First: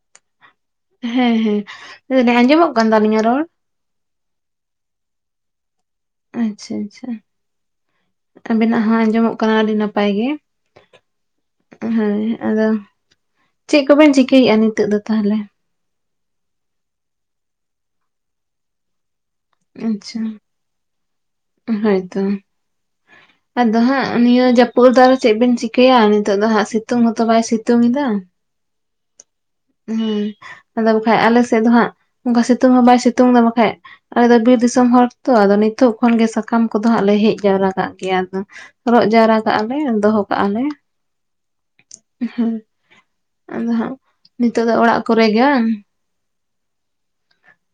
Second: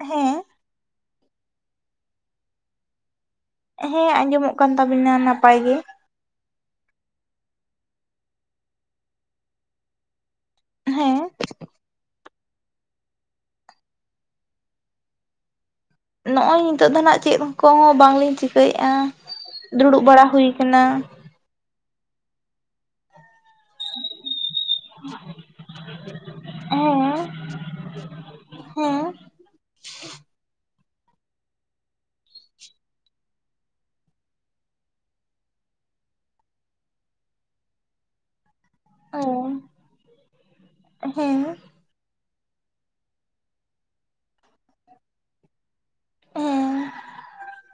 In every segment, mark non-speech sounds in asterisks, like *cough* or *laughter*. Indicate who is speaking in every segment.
Speaker 1: ᱦᱮᱸ
Speaker 2: ᱦᱮᱸ ᱦᱮᱸ ᱟᱸᱡᱚᱢᱚᱜ ᱠᱟᱱ ᱛᱟᱞᱤᱧᱟ ᱨᱚᱲ ᱾
Speaker 1: ᱦᱮᱸ ᱟᱸᱡᱚᱢᱚᱜ ᱠᱟᱱ ᱛᱟᱵᱤᱱᱟ ᱱᱟᱯᱟᱭ ᱜᱮ ᱾
Speaker 2: ᱟᱪᱪᱷᱟ ᱟᱪᱪᱷᱟ, ᱟᱵᱤᱱᱟᱜ ᱦᱚᱸ ᱟᱸᱡᱚᱢᱚᱜ ᱠᱟᱱᱟ ᱟᱰᱤ ᱱᱟᱯᱟᱭ ᱜᱮ ᱾
Speaker 1: ᱦᱮᱸ
Speaker 2: ᱦᱳᱭ, ᱟᱫᱚ ᱪᱮᱜ ᱠᱚᱵᱤᱱ ᱪᱤᱠᱟᱹᱜᱼᱟ ᱱᱤᱛᱚᱜ ᱫᱚ ᱛᱟᱦᱟᱞᱮ?
Speaker 1: ᱱᱚᱜᱼᱚᱭ ᱱᱤᱛᱚᱜ ᱫᱚ ᱱᱟᱜ ᱪᱮᱫ ᱠᱚᱦᱚᱸ ᱵᱟᱝᱞᱤᱧ ᱪᱤᱠᱟᱹᱜᱼᱟ ᱫᱩᱲᱩᱵ ᱵᱟᱲᱟ ᱦᱩᱭ ᱠᱟᱱᱟ ᱾
Speaker 2: ᱦᱚᱭ ᱛᱚ ᱾ ᱟᱫᱚ ᱦᱟᱸᱜ ᱱᱤᱭᱟᱹ ᱡᱟᱹᱯᱩᱜ ᱨᱮᱫᱚ ᱟᱨᱚ ᱪᱮᱫ ᱵᱤᱱ ᱪᱤᱠᱟᱹᱭᱟ ᱱᱤᱛᱚᱜ ᱫᱚ ᱦᱟᱸᱜ
Speaker 1: ᱦᱮᱸ
Speaker 2: ᱥᱤᱛᱩᱝ ᱦᱚᱸ ᱛᱚ ᱵᱟᱭ ᱥᱤᱛᱩᱝ ᱮᱫᱟ ᱾
Speaker 1: ᱦᱮᱸ
Speaker 2: ᱦᱮᱸ ᱟᱫᱚ ᱵᱟᱠᱷᱟᱡ ᱟᱞᱮ ᱥᱮᱫ ᱫᱚ ᱦᱟᱸᱜ ᱚᱱᱠᱟ ᱥᱤᱛᱩᱝ ᱦᱚᱸ ᱵᱟᱭ ᱥᱤᱛᱩᱝ ᱮᱫᱟ ᱵᱟᱠᱷᱟᱜᱼᱼ ᱟᱞᱮ ᱫᱚ ᱵᱤᱨ ᱫᱤᱥᱚᱢ ᱦᱚᱲ ᱛᱚ ᱟᱫᱚ ᱱᱤᱛᱚᱜ ᱠᱷᱚᱱ ᱜᱮ ᱥᱟᱠᱟᱢ ᱠᱚᱫᱚ ᱦᱟᱸᱜ ᱞᱮ ᱦᱮᱡ ᱡᱟᱣᱨᱟ ᱠᱟᱜ ᱜᱮᱭᱟ ᱟᱫᱚᱼᱼ ᱨᱚᱜ
Speaker 1: ᱦᱮᱸ
Speaker 2: ᱡᱟᱣᱨᱟ ᱠᱟᱜᱼᱟ ᱞᱮ ᱫᱚᱦᱚ ᱠᱟᱜᱼᱟ ᱞᱮ ᱾
Speaker 1: ᱦᱮᱸ
Speaker 2: ᱦᱮᱸ ᱟᱫᱚ ᱦᱟᱸᱜ ᱱᱤᱛᱚᱜ ᱫᱚ ᱚᱲᱟᱜ ᱠᱚᱨᱮ ᱜᱮ ᱵᱟᱝ?
Speaker 1: ᱦᱮᱸ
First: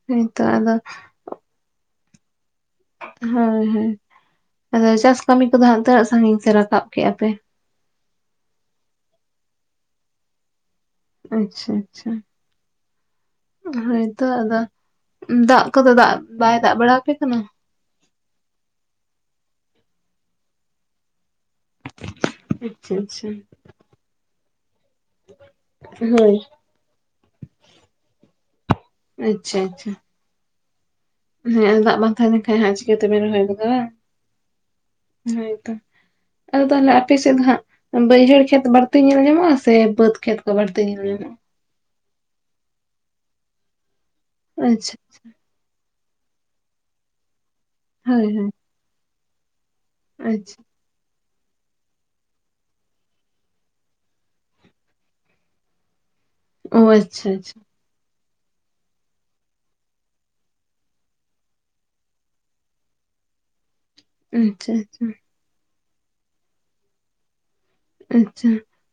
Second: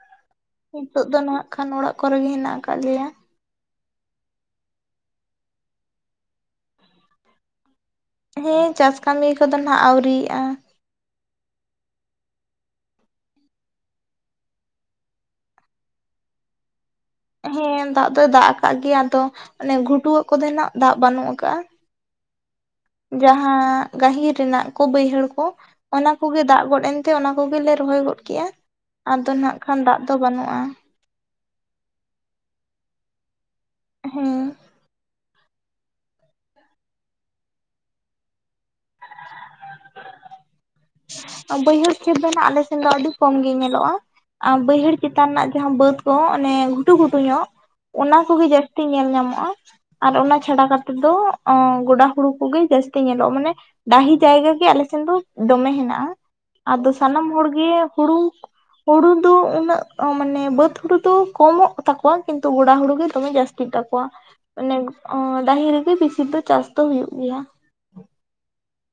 Speaker 2: ᱦᱚᱭ ᱛᱚ ᱟᱫᱼᱼ
Speaker 1: ᱱᱤᱛᱚᱜ ᱫᱚ ᱱᱟᱜ ᱠᱷᱟᱱ ᱚᱲᱟᱜ ᱠᱚᱨᱮ ᱜᱮ ᱦᱮᱱᱟᱜ ᱠᱟᱜ ᱞᱮᱭᱟ ᱾
Speaker 2: ᱦᱳᱭ ᱦᱳᱭ ᱟᱫᱚ ᱪᱟᱥ ᱠᱟᱢᱤ ᱠᱚᱫᱚ ᱦᱟᱸᱜ ᱛᱤᱱᱟᱹᱜ ᱥᱟᱺᱜᱤᱧ ᱯᱮ ᱨᱟᱠᱟᱵ ᱠᱮᱜᱼᱟ ᱯᱮ?
Speaker 1: ᱦᱮᱸ ᱪᱟᱥ ᱠᱟᱢᱤ ᱠᱚᱫᱚ ᱱᱟᱜ ᱟᱹᱣᱨᱤᱭᱟᱜᱼᱟ ᱾
Speaker 2: ᱟᱪᱪᱷᱟ ᱟᱪᱪᱷᱟ ᱾ ᱦᱳᱭ ᱛᱚ ᱟᱫᱚ, ᱫᱟᱜ ᱠᱚᱫᱚ ᱫᱟᱜ ᱵᱟᱭ ᱫᱟᱜ ᱵᱟᱲᱟᱣ ᱟᱯᱮ ᱠᱟᱱᱟ?
Speaker 1: ᱦᱮᱸ ᱫᱟᱜ ᱫᱚᱭ ᱫᱟᱜ ᱠᱟᱜ ᱜᱮᱭᱟ ᱟᱫᱚ ᱚᱱᱮ ᱜᱷᱩᱴᱩ ᱣᱟᱜ ᱠᱚᱫᱮ ᱱᱟᱜ ᱫᱟᱜ ᱵᱟᱱᱩᱜ ᱠᱟᱜᱼᱟ ᱾
Speaker 2: *unintelligible*
Speaker 1: ᱡᱟᱦᱟᱸ ᱜᱟᱦᱤᱨ ᱨᱮᱱᱟᱜ ᱼᱼ ᱠᱚ ᱵᱟᱹᱭᱦᱟᱹᱲ ᱠᱚ ᱚᱱᱟ
Speaker 2: ᱦᱳᱭ
Speaker 1: ᱠᱚᱜᱮ ᱫᱟᱜ ᱜᱚᱫ ᱮᱱᱛᱮ ᱚᱱᱟ ᱠᱚᱜᱮᱞᱮ ᱨᱚᱦᱚᱭ ᱜᱚᱫ ᱠᱮᱜᱼᱟ ᱾ ᱟᱫᱚ ᱱᱟᱜ
Speaker 2: ᱟᱪᱪᱷᱟ
Speaker 1: ᱠᱷᱟᱱ
Speaker 2: ᱟᱪᱪᱷᱟ
Speaker 1: ᱫᱟᱜ ᱫᱚ ᱵᱟᱱᱩᱜᱼᱟ ᱾
Speaker 2: ᱦᱮᱸ ᱫᱟᱜ ᱵᱟᱝ ᱛᱟᱦᱮᱸ ᱞᱮᱱ ᱠᱟᱡ ᱦᱟᱸᱜ ᱪᱤᱠᱟᱹ ᱛᱮᱵᱤᱱ ᱨᱚᱦᱚᱭ ᱜᱚᱫᱟ ᱵᱟᱝ ᱾
Speaker 1: ᱦᱮᱸ
Speaker 2: ᱦᱚᱭ ᱛᱚ, ᱟᱫᱚ ᱛᱟᱦᱚᱞᱮ ᱟᱯᱮ ᱥᱮᱫ ᱫᱚ ᱦᱟᱸᱜ ᱼᱼ ᱵᱟᱹᱭᱦᱟᱹᱲ ᱠᱷᱮᱛ ᱵᱟᱲᱛᱤ ᱧᱮᱞ ᱧᱟᱢᱚᱜᱼᱟ ᱥᱮ ᱵᱟᱹᱫᱽ ᱠᱷᱮᱛ ᱠᱚ ᱵᱟᱹᱲᱛᱤ ᱧᱮᱞ ᱧᱟᱢᱚᱜᱼᱟ ᱾
Speaker 1: ᱵᱟᱹᱭᱦᱟᱹᱲ ᱠᱷᱮᱛ ᱫᱚ ᱱᱟᱜ ᱟᱞᱮ ᱥᱮᱱ ᱫᱚ ᱟᱹᱰᱤ ᱠᱚᱢ ᱜᱮ ᱧᱮᱞᱚᱜᱼᱟ, ᱟᱨ ᱵᱟᱹᱭᱦᱟᱹᱲ
Speaker 2: ᱟᱪᱪᱷᱟ
Speaker 1: ᱪᱮᱛᱟᱱ ᱨᱮᱱᱟᱜᱼᱼ ᱡᱟᱦᱟᱸ ᱵᱟᱹᱫᱽ ᱠᱚ ᱚᱱᱮ ᱜᱷᱩᱴᱩ ᱜᱷᱩᱴᱩ ᱧᱚᱜ ᱚᱱᱟ
Speaker 2: ᱦᱳᱭ
Speaker 1: ᱠᱚᱜᱮ
Speaker 2: ᱦᱳᱭ
Speaker 1: ᱡᱟᱹᱥᱛᱤ ᱧᱮᱞ ᱧᱟᱢᱚᱜᱼᱟ ᱾ ᱟᱨ ᱚᱱᱟ
Speaker 2: ᱟᱪᱪᱷᱟ
Speaker 1: ᱪᱷᱟᱰᱟ ᱠᱟᱛᱮᱫ ᱫᱚ ᱜᱚᱰᱟ ᱦᱩᱲᱩ ᱠᱚᱜᱮ ᱡᱟᱹᱥᱛᱤ ᱧᱮᱞᱚᱜᱼᱟ ᱢᱟᱱᱮ ᱾ ᱰᱟᱦᱤ ᱡᱟᱭᱜᱟ ᱜᱮ ᱟᱞᱮ ᱥᱮᱱ ᱫᱚ ᱫᱚᱢᱮ ᱦᱮᱱᱼᱼ ᱢᱮᱱᱟᱜᱼᱟ
Speaker 2: ᱚ
Speaker 1: ᱟᱫᱚ ᱥᱟᱱᱟᱢ
Speaker 2: ᱟᱪᱪᱷᱟ
Speaker 1: ᱦᱚᱲ
Speaker 2: ᱟᱪᱪᱷᱟ
Speaker 1: ᱜᱮ ᱦᱩᱲᱩᱼᱼ ᱦᱩᱲᱩ ᱫᱚ ᱩᱱᱟᱹᱜ ᱢᱟᱱᱮ ᱵᱟᱹᱫᱽ ᱦᱩᱲᱩ ᱫᱚ ᱠᱚᱢᱚᱜ ᱛᱟᱠᱚᱣᱟ ᱠᱤᱱᱛᱩ ᱜᱚᱲᱟ ᱦᱩᱲᱩ ᱜᱮ ᱫᱚᱢᱮ ᱡᱟᱹᱥᱛᱤᱜᱼᱼ ᱛᱟᱠᱚᱣᱟ,
Speaker 2: ᱟᱪᱪᱷᱟ
Speaker 1: ᱟᱱᱮ
Speaker 2: ᱟᱪᱪᱷᱟ
Speaker 1: ᱰᱟᱦᱤ ᱨᱮᱜᱮ ᱵᱮᱥᱤ ᱫᱚ ᱪᱟᱥ ᱫᱚ ᱦᱩᱭᱩᱜ ᱜᱮᱭᱟ ᱾
Speaker 2: ᱟᱪᱪᱷᱟ,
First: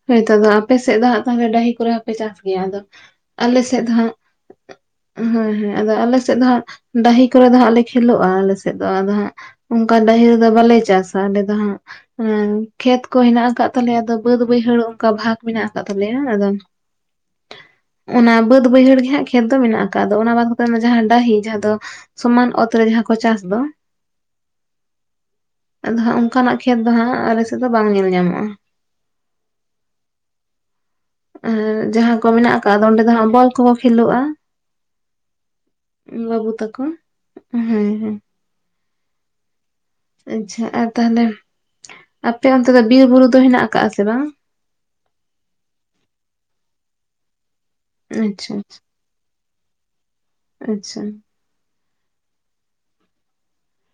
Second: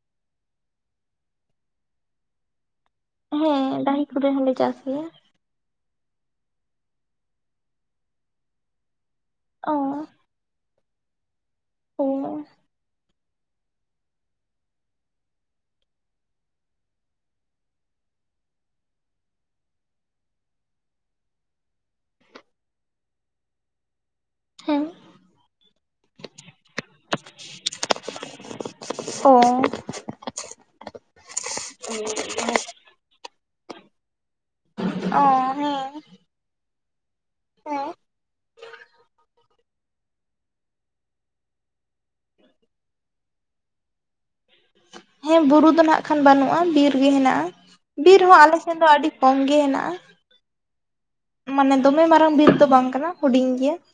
Speaker 2: ᱦᱳᱭ ᱛᱚ ᱟᱯᱮ ᱥᱮᱫ ᱫᱚ ᱦᱟᱸᱜ ᱛᱟᱦᱮ ᱰᱟᱹᱦᱤ ᱠᱚᱨᱮ ᱦᱚᱸᱯᱮ ᱪᱟᱥ ᱜᱮᱭᱟ ᱟᱫᱚ ᱾
Speaker 1: ᱦᱮᱸ ᱰᱟᱦᱤ ᱠᱚᱨᱮ ᱦᱚᱸᱞᱮ ᱪᱟᱥ ᱜᱮᱭᱟ ᱾
Speaker 2: ᱦᱮᱸ ᱦᱮᱸ ᱟᱫᱚ ᱟᱞᱮᱥᱮᱫ ᱫᱚ ᱦᱟᱸᱜ ᱰᱟᱹᱦᱤ ᱠᱚᱨᱮ ᱫᱚ ᱦᱟᱸᱜ ᱞᱮ ᱠᱷᱮᱞᱳᱜᱼᱟ ᱟᱞᱮᱥᱮᱫ ᱫᱚ ᱟᱫᱚ ᱦᱟᱸᱜᱼᱼ
Speaker 1: ᱚ
Speaker 2: ᱚᱱᱠᱟ ᱰᱟᱹᱦᱤ ᱨᱮᱫᱚ ᱵᱟᱞᱮ ᱪᱟᱥᱟ ᱟᱞᱮ ᱫᱚ ᱦᱟᱸᱜ
Speaker 1: ᱚ
Speaker 2: ᱮ ᱠᱷᱮᱛ ᱠᱚ ᱦᱮᱱᱟᱜ ᱠᱟᱫᱼᱼ ᱛᱟᱞᱮ ᱟᱫᱚ ᱵᱟᱹᱫ ᱵᱟᱹᱭᱦᱟᱹᱲ ᱚᱱᱠᱟ ᱵᱷᱟᱜ ᱢᱮᱱᱟᱜ ᱟᱠᱟᱫ ᱛᱟᱞᱮᱭᱟ, ᱟᱫᱚᱼᱼ ᱚᱱᱟ ᱵᱟᱹᱫᱽ ᱵᱟᱹᱭᱦᱟᱹᱲ ᱜᱮᱦᱟᱸᱜ ᱠᱷᱮᱛ ᱫᱚ ᱢᱮᱱᱟᱜ ᱟᱠᱟᱫ ᱟᱫᱚ ᱚᱱᱟ ᱵᱟᱫ ᱠᱟᱛᱮ ᱡᱟᱦᱟᱸ ᱰᱟᱹᱦᱤ ᱡᱟᱦᱟᱸ ᱫᱚᱼᱼ ᱥᱚᱢᱟᱱ ᱚᱛ ᱨᱮ ᱡᱟᱦᱟᱸ ᱠᱚ ᱪᱟᱥ ᱫᱚ ᱾
Speaker 1: ᱦᱮᱸ
Speaker 2: ᱟᱫᱚ ᱦᱟᱸᱜ ᱚᱱᱠᱟᱱᱟᱜ ᱠᱷᱮᱛ ᱫᱚ ᱦᱟᱸᱜ ᱟᱞᱮ ᱥᱮᱫ ᱫᱚ ᱵᱟᱝ ᱧᱮᱞ ᱧᱟᱢᱚᱜᱼᱟ ᱾
Speaker 1: ᱚ
Speaker 2: ᱟᱨ ᱡᱟᱦᱟᱸ ᱠᱚ ᱢᱮᱱᱟᱜ ᱟᱠᱟᱫᱼᱟ ᱚᱸᱰᱮ ᱫᱚ ᱦᱟᱸᱜ ᱵᱚᱞ ᱠᱚᱦᱚᱸ ᱠᱷᱮᱞᱚᱜᱼᱟ ᱾
Speaker 1: ᱚ ᱦᱮᱸ
Speaker 2: ᱤᱧ ᱵᱟᱹᱵᱩ ᱛᱟᱠᱚ, ᱦᱮᱸ ᱦᱮᱸ ᱾ ᱟᱪᱪᱷᱟ ᱟᱨ ᱛᱟᱦᱚᱞᱮ, ᱟᱯᱮ ᱚᱱᱛᱮ ᱫᱚ ᱵᱤᱨ ᱵᱩᱨᱩ ᱫᱚ ᱦᱮᱱᱟᱜ ᱟᱠᱟᱜᱼᱟ ᱥᱮ ᱵᱟᱝ?
Speaker 1: ᱦᱮᱸ ᱵᱩᱨᱩ ᱫᱚ ᱱᱟᱜ ᱠᱷᱟᱱ ᱵᱟᱹᱱᱩᱜᱼᱟ ᱵᱤᱨ ᱜᱮ ᱦᱮᱱᱟᱜᱼᱟ, ᱵᱤᱨ ᱦᱚᱸ
Speaker 2: ᱟᱪᱪᱷᱟ
Speaker 1: ᱟᱞᱮ ᱥᱮᱱ ᱫᱚ ᱟᱹᱰᱤᱼᱼ ᱠᱚᱢ ᱜᱮ ᱦᱮᱱᱟᱜᱼᱟ ᱾
Speaker 2: ᱟᱪᱪᱷᱟ
Speaker 1: ᱢᱟᱱᱮ ᱫᱚᱢᱮ ᱢᱟᱨᱟᱝ ᱵᱤᱨ ᱫᱚ ᱵᱟᱝ ᱠᱟᱱᱟ, ᱦᱩᱰᱤᱧ ᱜᱮᱭᱟ ᱾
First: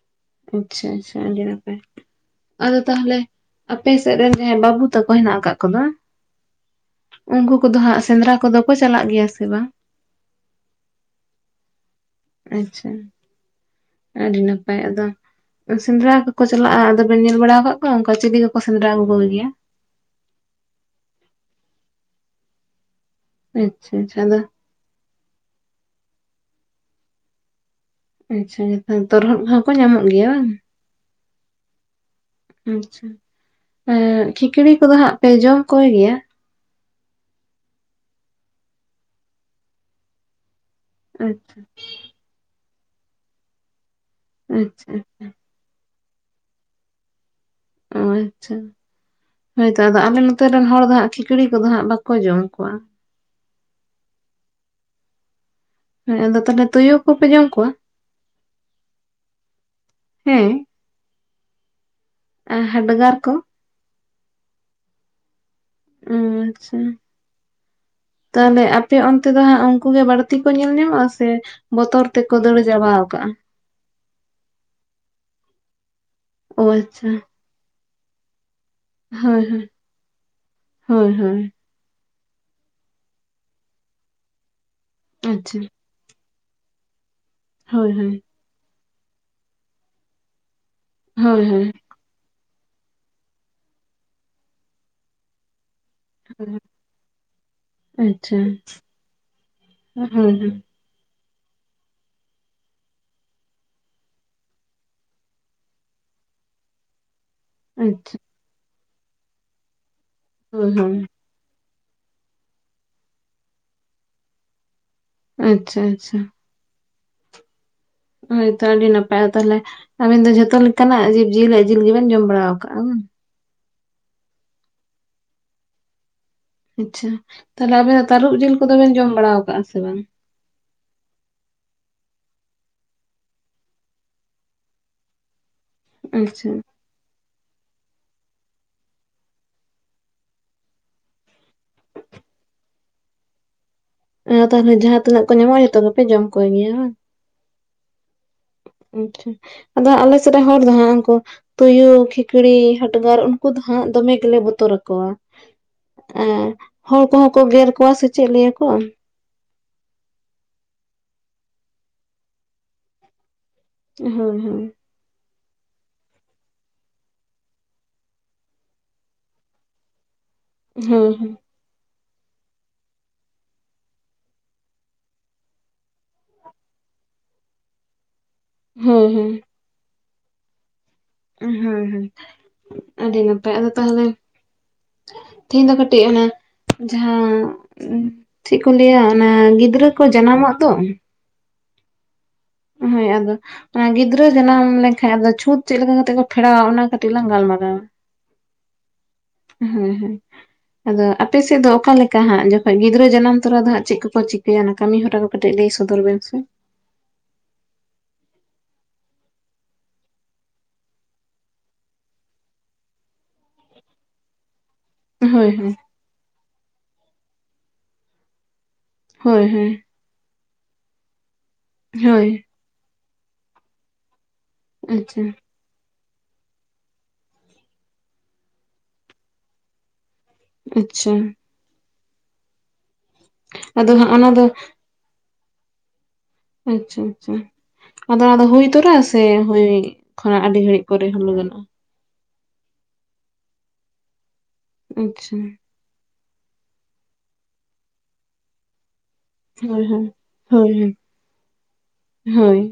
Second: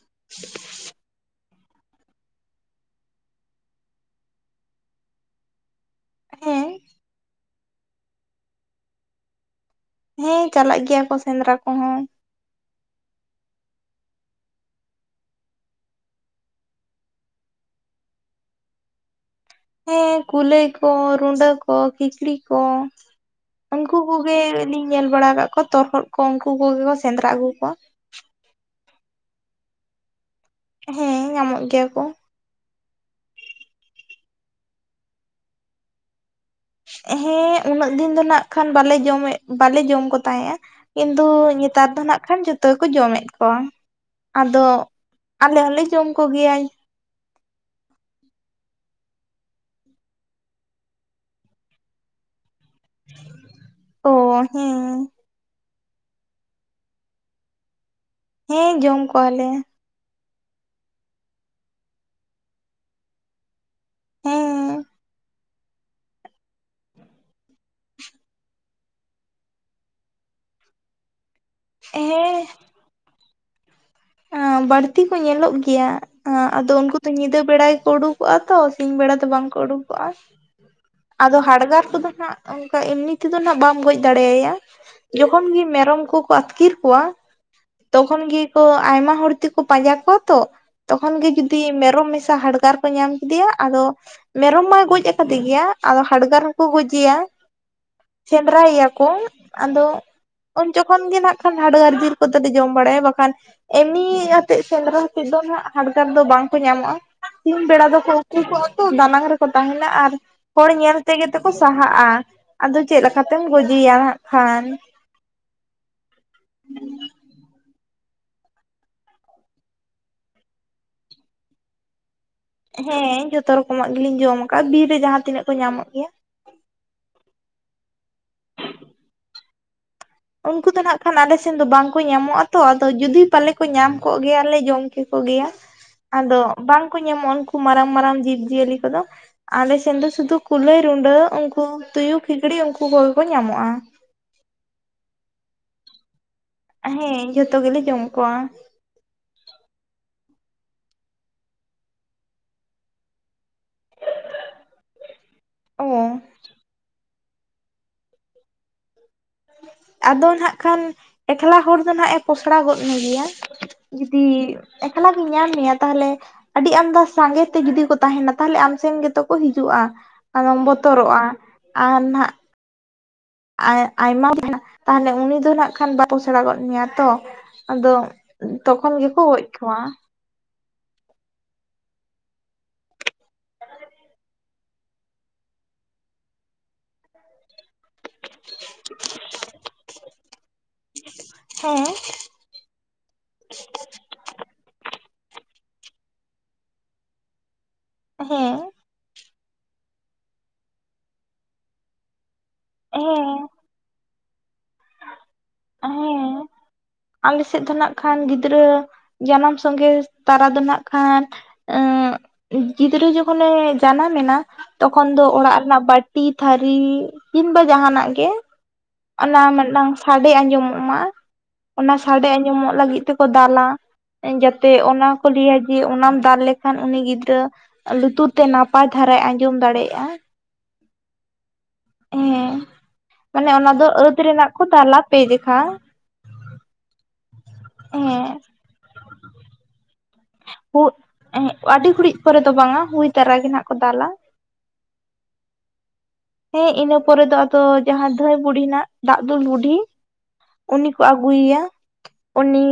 Speaker 2: ᱟᱪᱪᱷᱟ ᱟᱪᱪᱷᱟ ᱟᱹᱰᱤ ᱱᱟᱯᱟᱭ ᱾ ᱟᱫᱚ ᱛᱟᱦᱚᱞᱮ, ᱟᱯᱮ ᱥᱮᱫ ᱨᱮᱱ ᱡᱟᱦᱟᱸᱭ ᱵᱟᱹᱵᱩ ᱛᱟᱠᱚ ᱦᱮᱱᱟᱜ ᱟᱠᱟᱫ ᱠᱚᱫᱟᱼᱼ
Speaker 1: ᱦᱮᱸ
Speaker 2: ᱩᱱᱠᱩ ᱠᱚᱫᱚ ᱦᱟᱸᱜ ᱥᱮᱸᱫᱽᱨᱟ ᱠᱚᱫᱚ ᱠᱚ ᱪᱟᱞᱟᱜ ᱜᱮᱭᱟ ᱥᱮ ᱵᱟᱝ?
Speaker 1: ᱦᱮᱸ ᱪᱟᱞᱟᱜ ᱜᱮᱭᱟ ᱠᱚ ᱥᱮᱸᱫᱽᱨᱟ ᱠᱚᱦᱚᱸ ᱾
Speaker 2: ᱟᱪᱪᱷᱟ, ᱟᱹᱰᱤ ᱱᱟᱯᱟᱭ ᱟᱫᱚ ᱾ ᱥᱮᱸᱫᱽᱨᱟ ᱠᱚᱠᱚ ᱪᱟᱞᱟᱜᱼᱟ ᱟᱫᱚᱵᱚᱱ ᱧᱮᱞ ᱵᱟᱲᱟ ᱟᱠᱟᱫ ᱠᱚᱣᱟ ᱚᱱᱠᱟ ᱪᱤᱞᱤ ᱠᱚᱠᱚ ᱥᱮᱸᱫᱽᱨᱟ ᱟᱹᱜᱩ ᱠᱚᱜᱮᱭᱟ?
Speaker 1: ᱦᱮᱸ ᱠᱩᱞᱟᱹᱭ, ᱠᱚ ᱨᱩᱸᱰᱟᱹ ᱠᱚ, ᱠᱷᱤᱠᱲᱤ ᱠᱚ,
Speaker 2: ᱟᱪᱪᱷᱟ
Speaker 1: ᱩᱱᱠᱩ
Speaker 2: ᱟᱪᱪᱷᱟ ᱟᱫᱚ
Speaker 1: ᱠᱚᱜᱮ ᱾ ᱞᱤᱧ ᱧᱮᱞ ᱵᱟᱲᱟ ᱟᱠᱟᱫ ᱠᱚᱣᱟ ᱛᱚᱨᱦᱚᱫ ᱠᱚ, ᱩᱱᱠᱩ ᱠᱚᱜᱮ ᱠᱚ ᱥᱮᱸᱫᱽᱨᱟ ᱟᱹᱜᱩ ᱠᱚᱣᱟ ᱾
Speaker 2: ᱟᱪᱪᱷᱟ ᱛᱚᱨᱦᱚᱫ ᱠᱚᱦᱚᱸ ᱠᱚ ᱧᱟᱢᱚᱜ ᱜᱮᱭᱟ ᱾
Speaker 1: ᱦᱮᱸ ᱧᱟᱢᱚᱜ ᱜᱮᱭᱟ ᱠᱚ ᱾
Speaker 2: ᱟᱪᱪᱷᱟ ᱠᱷᱤᱠᱲᱤ ᱠᱚᱫᱚ ᱦᱟᱸᱜ ᱯᱮ ᱡᱚᱢ ᱠᱚ ᱜᱮᱭᱟ?
Speaker 1: ᱦᱮᱸ ᱩᱱᱟᱹᱜ ᱫᱤᱱ ᱫᱚ ᱱᱟᱜ ᱠᱷᱟᱱ ᱵᱟᱞᱮ ᱡᱚᱢᱮᱫ, ᱵᱟᱞᱮ ᱡᱚᱢ ᱠᱚ ᱛᱟᱦᱮᱸᱫᱼᱟ ᱾ ᱠᱤᱱᱛᱩ
Speaker 2: ᱟᱪᱪᱷᱟ
Speaker 1: ᱱᱮᱛᱟᱨ ᱫᱚ ᱱᱟᱜ ᱠᱷᱟᱱ ᱡᱚᱛᱚ ᱜᱮᱠᱚ ᱡᱚᱢᱮᱫ ᱠᱚᱣᱟ ᱾ ᱟᱫᱚ,
Speaker 2: ᱟᱪᱪᱷᱟ
Speaker 1: ᱟᱞᱮ ᱦᱚᱸᱞᱮ ᱡᱚᱢ ᱠᱚᱜᱮᱭᱟᱧ ᱾
Speaker 2: ᱟᱪᱪᱷᱟ ᱾ ᱦᱚᱭᱛᱚ, ᱟᱫᱚ ᱟᱞᱮ ᱱᱚᱛᱮ ᱨᱮᱱ ᱦᱚᱲ ᱫᱚ ᱦᱟᱸᱜ ᱠᱷᱤᱠᱲᱤ ᱠᱚᱫᱚ ᱦᱟᱸᱜ ᱵᱟᱠᱚ ᱡᱚᱢ ᱠᱚᱣᱟ ᱾
Speaker 1: ᱚ ᱦᱮᱸ ᱾
Speaker 2: ᱦᱮᱸ ᱟᱫᱚ ᱛᱟᱦᱚᱞᱮ ᱛᱩᱭᱩ ᱠᱚᱯᱮ ᱡᱚᱢ ᱠᱚᱣᱟ?
Speaker 1: ᱦᱮᱸ ᱡᱚᱢ ᱠᱚᱣᱟ ᱞᱮ ᱾
Speaker 2: ᱦᱮᱸ ᱦᱟᱰᱜᱟᱨ ᱠᱚ?
Speaker 1: ᱦᱮᱸ
Speaker 2: ᱟᱪᱪᱷᱟ ᱛᱟᱦᱚᱞᱮ ᱟᱯᱮ ᱚᱱᱛᱮ ᱫᱚ ᱦᱟᱸᱜ ᱩᱱᱠᱩ ᱜᱮ ᱵᱟᱹᱲᱛᱤ ᱠᱚ ᱧᱮᱞ ᱧᱟᱢᱚᱜᱼᱟ ᱥᱮ? ᱵᱚᱛᱚᱨ ᱛᱮᱠᱚ ᱫᱟᱹᱲ ᱪᱟᱵᱟ ᱟᱠᱟᱜᱼᱟ ᱾
Speaker 1: ᱚᱸ ᱵᱟᱹᱲᱛᱤ ᱠᱚ ᱧᱮᱞᱚᱜ ᱜᱮᱭᱟ,
Speaker 2: ᱚ
Speaker 1: ᱟᱫᱚ ᱩᱱᱠᱩ
Speaker 2: ᱟᱪᱪᱷᱟ
Speaker 1: ᱫᱚ ᱧᱤᱫᱟᱹ ᱵᱮᱲᱟ ᱜᱮᱠᱚ ᱩᱰᱩᱠᱼᱼ ᱟ ᱛᱚ ᱥᱤᱧ ᱵᱮᱲᱟ ᱫᱚ
Speaker 2: ᱦᱳᱭ
Speaker 1: ᱵᱟᱝᱠᱚ
Speaker 2: ᱦᱳᱭ
Speaker 1: ᱩᱰᱩᱠᱚᱜᱼᱟ, ᱚ
Speaker 2: ᱦᱳᱭ
Speaker 1: ᱟᱫᱚ
Speaker 2: ᱦᱳᱭ
Speaker 1: ᱦᱟᱰᱜᱟᱨ ᱠᱚᱫᱚ ᱱᱟᱜ ᱚᱱᱠᱟ ᱮᱢᱱᱤ ᱛᱮᱫᱚ ᱱᱟᱜ ᱵᱟᱢ ᱜᱚᱡ ᱫᱟᱲᱮᱭᱟᱭᱟ, ᱡᱚᱠᱷᱚᱱ
Speaker 2: ᱟᱪᱪᱷᱟ
Speaker 1: ᱜᱮ ᱢᱮᱨᱚᱢ ᱠᱚᱠᱚ ᱟᱹᱛᱠᱤᱨ ᱠᱚᱣᱟᱼᱼ
Speaker 2: ᱦᱳᱭ ᱦᱳᱭ
Speaker 1: ᱛᱚᱠᱷᱚᱱ ᱜᱮ ᱠᱚ ᱟᱭᱢᱟ ᱦᱚᱲ ᱛᱮᱠᱚ ᱯᱟᱸᱡᱟ ᱠᱚᱣᱟ ᱛᱚᱼᱼ ᱛᱚᱠᱷᱚᱱ ᱜᱮ
Speaker 2: ᱦᱳᱭ
Speaker 1: ᱡᱩᱫᱤ
Speaker 2: ᱦᱳᱭ
Speaker 1: ᱢᱮᱨᱚᱢ ᱢᱮᱥᱟ ᱦᱟᱰᱜᱟᱨ ᱠᱚ ᱧᱟᱢ ᱠᱮᱫᱮᱭᱟ, ᱟᱫᱚ ᱢᱮᱨᱚᱢ ᱢᱟᱭ ᱜᱚᱡ ᱟᱠᱟᱫᱮ ᱜᱮᱭᱟᱼᱼ ᱟᱫᱚ ᱦᱟᱰᱜᱟᱨ ᱦᱚᱸ ᱠᱚ ᱜᱚᱡᱮᱭᱟ,
Speaker 2: ᱟᱪᱪᱷᱟ
Speaker 1: ᱥᱮᱸᱫᱽᱨᱟ ᱭᱮᱭᱟ ᱠᱚ ᱟᱫᱚ
Speaker 2: ᱦᱳᱭ ᱦᱳᱭ
Speaker 1: ᱟᱹᱜᱼᱼ ᱡᱚᱠᱷᱚᱱ ᱜᱮ ᱱᱟᱜ ᱠᱷᱟᱱ ᱦᱟᱰᱜᱟᱨ ᱡᱤᱞ ᱠᱚᱫᱚᱞᱮ ᱡᱚᱢ ᱵᱟᱲᱟᱭᱟ ᱵᱟᱠᱷᱟᱡᱼᱼ ᱮᱢᱱᱤ ᱟᱛᱮᱫ ᱥᱮᱸᱫᱽᱨᱟ ᱟᱛᱮ ᱫᱚ ᱱᱟᱜ ᱦᱟᱰᱜᱟᱨ ᱫᱚ ᱵᱟᱝ ᱠᱚ ᱧᱟᱢᱚᱜᱼᱟ, ᱥᱤᱧ ᱵᱮᱲᱟ ᱫᱚᱠᱚᱼᱼ
Speaker 2: ᱟᱪᱪᱷᱟ
Speaker 1: ᱩᱠᱩ ᱟᱠᱚ ᱫᱟᱱᱟᱝ ᱨᱮᱠᱚ ᱛᱟᱸᱦᱮᱱᱟ, ᱟᱨ ᱦᱚᱲ
Speaker 2: ᱦᱳᱭ
Speaker 1: ᱧᱮᱞ
Speaker 2: ᱦᱳᱭ
Speaker 1: ᱛᱮᱜᱮ ᱛᱮᱠᱚ ᱥᱟᱦᱟᱜᱼᱟ, ᱟᱫᱚ ᱪᱮᱫ ᱞᱮᱠᱟᱛᱮᱢ ᱜᱚᱡᱮᱭᱟ ᱱᱟᱜ ᱠᱷᱟᱱᱼᱼ
Speaker 2: ᱟᱪᱪᱷᱟ ᱟᱪᱪᱷᱟ ᱦᱳᱭᱛᱚ ᱟᱹᱰᱤ ᱱᱟᱯᱟᱭᱟ ᱛᱟᱦᱚᱞᱮ ᱟᱵᱤᱱ ᱫᱚ ᱡᱷᱚᱛᱚ ᱞᱮᱠᱟᱱᱟᱜ ᱡᱤᱵᱽ ᱡᱤᱞ ᱡᱤᱞ ᱜᱮᱵᱮᱱ ᱡᱚᱢ ᱵᱟᱲᱟᱣ
Speaker 1: ᱦᱮᱸ ᱡᱷᱚᱛᱚ ᱨᱚᱠᱚᱢᱟᱜ ᱜᱮᱞᱤᱧ ᱡᱚᱢ ᱟᱠᱟᱫ ᱵᱤᱨ ᱨᱮ ᱡᱟᱦᱟᱸ ᱛᱤᱱᱟᱹᱜ ᱠᱚ ᱧᱟᱢᱚᱜ ᱜᱮᱭᱟ
Speaker 2: ᱟᱪᱪᱷᱟ, ᱛᱟᱦᱮᱞᱮ ᱟᱵᱮᱱ ᱫᱚ ᱛᱟᱹᱨᱩᱵ ᱡᱤᱞ ᱠᱚᱫᱚᱵᱮᱱ ᱡᱚᱢ ᱵᱟᱲᱟ ᱟᱠᱟᱛ ᱥᱮ ᱵᱟᱝ?
Speaker 1: ᱩᱱᱠᱩ ᱫᱚ ᱱᱟᱜ-ᱠᱷᱟᱱ ᱟᱞᱮᱥᱮᱱ ᱫᱚ ᱵᱟᱝᱠᱚ ᱧᱟᱢᱚᱜᱼᱟ ᱛᱚ, ᱟᱫᱚ ᱡᱩᱫᱤ ᱯᱟᱞᱮ ᱠᱚ ᱧᱟᱢ ᱠᱚᱜ ᱜᱮᱭᱟᱞᱮ ᱡᱚᱢ ᱠᱮᱠᱚ ᱜᱮᱭᱟ᱾
Speaker 2: *inaudible*
Speaker 1: ᱟᱫᱚ ᱵᱟᱝᱠᱚ ᱧᱟᱢᱚᱜᱼᱟ ᱩᱱᱠᱩ ᱢᱟᱨᱟᱝ ᱢᱟᱨᱟᱝ ᱡᱤᱵᱽ ᱡᱤᱭᱟᱹᱞᱤ ᱠᱚᱫᱚ ᱟᱞᱮᱥᱮᱱ ᱫᱚ ᱥᱩᱫᱷᱩ ᱠᱩᱞᱟᱹᱭ, ᱨᱩᱰᱟᱹ ᱩᱱᱠᱩ ᱛᱩᱭᱩ, ᱠᱷᱤᱠᱲᱤ ᱩᱱᱠᱩ ᱠᱚᱜᱮ ᱠᱚ ᱧᱟᱢᱚᱜᱼᱟ᱾
Speaker 2: ᱛᱟᱦᱚᱞᱮ ᱡᱟᱦᱟᱸ ᱛᱤᱱᱟᱹᱜ ᱠᱚ ᱧᱟᱢᱚᱜᱼᱟ ᱡᱚᱛᱚᱜᱮ ᱯᱮ ᱡᱚᱢ ᱠᱚᱜᱮ ᱜᱮᱭᱟ ᱵᱟᱝ
Speaker 1: ᱦᱮᱸ ᱡᱷᱚᱛᱚ ᱜᱮᱞᱮ ᱡᱚᱢ ᱠᱚᱣᱟ
Speaker 2: ᱟᱪᱪᱷᱟ ᱟᱫᱚ ᱟᱞᱮ ᱥᱮᱫ ᱨᱮ ᱦᱚᱲ ᱫᱚ ᱦᱟᱸᱜ ᱩᱱᱠᱩ ᱛᱩᱭᱩ, ᱠᱷᱤᱠᱲᱤ, ᱦᱟᱰᱜᱟᱨ ᱩᱱᱠᱩ ᱫᱚ ᱦᱟᱸᱜ ᱫᱚᱢᱮ ᱜᱮᱞᱮ ᱵᱚᱛᱚᱨ ᱟᱠᱚᱣᱟ᱾
Speaker 1: ᱚ
Speaker 2: ᱟᱨ ᱦᱚᱲ ᱠᱚᱦᱚᱸ ᱠᱚ ᱜᱮᱨ ᱠᱚᱣᱟ ᱥᱮ ᱪᱮᱫ ᱞᱟᱹᱭᱟᱠᱚ?
Speaker 1: ᱟᱫᱚ ᱱᱟᱜ ᱠᱷᱟᱱ ᱮᱠᱞᱟ ᱦᱚᱲ ᱫᱚ ᱱᱟᱦᱮᱸ ᱡᱚᱥᱲᱟ ᱜᱚᱫ ᱢᱮ ᱜᱮᱭᱟ ᱡᱩᱫᱤ
Speaker 2: ᱦᱳᱭ ᱦᱳᱭ
Speaker 1: ᱮᱠᱞᱟᱜᱤᱧ ᱧᱟᱢ ᱢᱮᱭᱟ ᱛᱟᱦᱚᱞᱮ ᱟᱹᱰᱤ ᱟᱢᱫᱟ ᱥᱟᱸᱜᱮ ᱛᱮ ᱡᱩᱫᱤ ᱠᱚ ᱛᱟᱦᱮᱱᱟ ᱟᱢ ᱥᱮᱱ ᱜᱮᱛᱚ ᱠᱚ ᱦᱤᱡᱩᱜᱼᱟ᱾ ᱟᱢᱚᱢ ᱵᱚᱛᱚᱨᱚᱜᱼᱟ
Speaker 2: ᱦᱳᱭ
Speaker 1: ᱟᱨ ᱱᱟᱦᱟᱜ ᱟᱭ ᱟᱭᱢᱟ *unintelligible* ᱛᱟᱦᱚᱞᱮ ᱩᱱᱤ ᱫᱚ ᱱᱟᱜ ᱠᱷᱟᱱ ᱵᱟ ᱯᱚᱥᱬᱟ ᱜᱚᱫ ᱢᱮᱭᱟ ᱛᱚ ᱟᱫᱚ ᱛᱚᱠᱷᱚᱱ
Speaker 2: ᱦᱳᱭ
Speaker 1: ᱜᱮᱠᱚ ᱜᱚᱡ ᱠᱚᱣᱟ
Speaker 2: ᱦᱩᱸ ᱦᱩᱸ ᱟᱹᱰᱤ ᱱᱟᱯᱟᱭ ᱟᱫᱚ ᱛᱟᱦᱞᱮ ᱛᱤᱦᱤᱧ ᱫᱚ ᱠᱟᱹᱴᱤᱡ ᱚᱱᱟ ᱡᱟᱦᱟᱸ ᱪᱮᱫ ᱠᱚ ᱞᱟᱹᱭᱟ ᱚᱱᱟ ᱜᱤᱫᱽᱨᱟᱹ ᱠᱚ ᱡᱟᱱᱟᱢᱚᱜ ᱫᱚ
Speaker 1: ᱦᱚ
Speaker 2: ᱦᱳᱭ ᱟᱫᱚ ᱚᱱᱟ ᱜᱤᱫᱽᱨᱟᱹ ᱡᱟᱱᱟᱢ ᱞᱮᱱᱠᱷᱟᱡ ᱟᱫᱚ ᱪᱷᱩᱸᱛ ᱪᱮᱫ ᱞᱮᱠᱟ ᱠᱟᱛᱮᱜ ᱠᱚ ᱯᱷᱮᱲᱟᱣᱟ ᱚᱱᱟ ᱠᱟᱹᱴᱤᱡ ᱞᱟᱝ ᱜᱟᱞᱢᱟᱨᱟᱣᱟ
Speaker 1: ᱦᱮᱸ
Speaker 2: ᱦᱮᱸ ᱦᱮᱸ ᱟᱫᱚ ᱟᱯᱮ ᱥᱮᱫ ᱫᱚ ᱚᱠᱟ ᱞᱮᱠ ᱠᱟᱦᱟᱸ ᱡᱚᱠᱷᱚᱱ ᱜᱤᱫᱽᱨᱟᱹ ᱡᱟᱱᱟᱢ
Speaker 1: ᱦᱮᱸ
Speaker 2: ᱛᱚᱨᱟ ᱫᱚ ᱦᱟᱸᱜ ᱪᱮᱫ ᱠᱚᱠᱚ ᱪᱤᱠᱟᱹᱭᱟ ᱚᱱᱟ ᱠᱟᱹᱢᱤ ᱦᱚᱨᱟ ᱠᱚ ᱠᱟᱹᱴᱤᱡ ᱞᱟᱹᱭ ᱥᱚᱫᱚᱨ ᱵᱮᱱ ᱥᱮ᱾
Speaker 1: ᱦᱮᱸ ᱟᱞᱮ ᱥᱮᱫ ᱫᱚ ᱱᱟᱜ ᱠᱷᱟᱱ ᱜᱤᱫᱽᱨᱟᱹ ᱡᱟᱱᱟᱢ ᱥᱚᱸᱜᱮ ᱛᱟᱨᱟ ᱫᱚ ᱱᱟᱜ ᱠᱷᱟᱱ ᱮᱜ ᱜᱤᱫᱽᱨᱟᱹ ᱡᱚᱠᱷᱚᱱᱮ ᱡᱟᱱᱟᱢ ᱮᱱᱟ ᱛᱚᱠᱷᱚᱱ ᱫᱚ
Speaker 2: ᱦᱳᱭ
Speaker 1: ᱚᱲᱟᱜ
Speaker 2: ᱦᱳᱭ
Speaker 1: ᱨᱮᱱᱟᱜ ᱵᱟᱹᱴᱤ ᱛᱷᱟᱹᱨᱤ ᱠᱤᱢᱵᱟ ᱡᱟᱦᱟᱱᱟᱜ ᱜᱮ ᱚᱱᱟ
Speaker 2: ᱦᱳᱭ ᱦᱳᱭ
Speaker 1: ᱢᱤᱫᱴᱟᱝ ᱥᱟᱰᱮ ᱟᱸᱡᱚᱢᱚᱜ ᱢᱟ ᱚᱱᱟ ᱥᱟᱰᱮ
Speaker 2: ᱦᱳᱭ
Speaker 1: ᱟᱸᱡᱚᱢᱚᱜ ᱞᱟᱹᱜᱤᱫ ᱛᱮᱠᱚ ᱫᱟᱞᱟ ᱡᱟᱛᱮ ᱚᱱᱟ
Speaker 2: ᱟᱪᱪᱷᱟ
Speaker 1: ᱠᱚ ᱞᱟᱹᱭᱟ ᱡᱮ ᱚᱱᱟᱢ ᱫᱟᱞ ᱞᱮᱠᱷᱟᱱ ᱩᱱᱤ ᱜᱤᱫᱽᱨᱟᱹ ᱞᱩᱛᱩᱨ ᱛᱮ ᱱᱟᱯᱟᱭ ᱫᱷᱟᱨᱟᱭ ᱟᱸᱡᱚᱢ ᱫᱟᱲᱮᱭᱟᱜᱼᱟ᱾
Speaker 2: ᱟᱪᱪᱷᱟ
Speaker 1: ᱦᱮᱸ ᱢᱟᱱᱮ ᱚᱱᱟ ᱫᱚ
Speaker 2: ᱟᱫᱚ ᱦᱟᱸᱜ
Speaker 1: ᱟᱹᱫ
Speaker 2: ᱚᱱᱟ ᱫᱚ
Speaker 1: ᱨᱮᱱᱟᱜ ᱠᱚ ᱫᱟᱞᱟᱹ ᱯᱮ ᱡᱮᱠᱷᱟ
Speaker 2: ᱟᱪᱪᱷᱟ ᱟᱪᱪᱷᱟ ᱟᱫᱚ
Speaker 1: ᱦᱮᱸ
Speaker 2: ᱚᱱᱟᱫᱚ ᱦᱩᱭ ᱛᱚᱨᱟ ᱥᱮ ᱦᱩᱭ ᱠᱷᱚᱱᱟᱜ ᱟᱹᱰᱤ ᱜᱷᱟᱹᱲᱤᱡ
Speaker 1: ᱦᱩᱜ
Speaker 2: ᱯᱚᱨᱮ ᱦᱚᱸᱞᱳ ᱜᱟᱱᱚᱜᱼᱟ᱾
Speaker 1: ᱟᱹᱰᱤ ᱜᱩᱲᱤᱡ ᱯᱚᱨᱮ ᱫᱚ ᱵᱟᱝᱟ ᱦᱩᱭ ᱛᱟᱨᱟ ᱜᱮ ᱱᱟᱜ ᱠᱚ ᱫᱟᱞᱟ
Speaker 2: ᱟᱪᱪᱷᱟ
Speaker 1: ᱦᱮᱸ ᱤᱱᱟᱹ ᱯᱚᱨᱮ ᱫᱚ ᱟᱫᱚ ᱡᱟᱦᱟᱸ ᱫᱷᱟᱹᱭ ᱵᱩᱲᱦᱤᱱᱟᱜ ᱫᱟᱜ ᱫᱩᱞ ᱵᱩᱰᱷᱤ
Speaker 2: ᱦᱳᱭ ᱦᱳᱭ ᱦᱳᱭ
Speaker 1: ᱩᱱᱤ
Speaker 2: ᱦᱳᱭ
Speaker 1: ᱠᱚ ᱟᱹᱜᱩᱭᱮᱭᱟ
Speaker 2: ᱦᱳᱭ
Speaker 1: ᱩᱱᱤ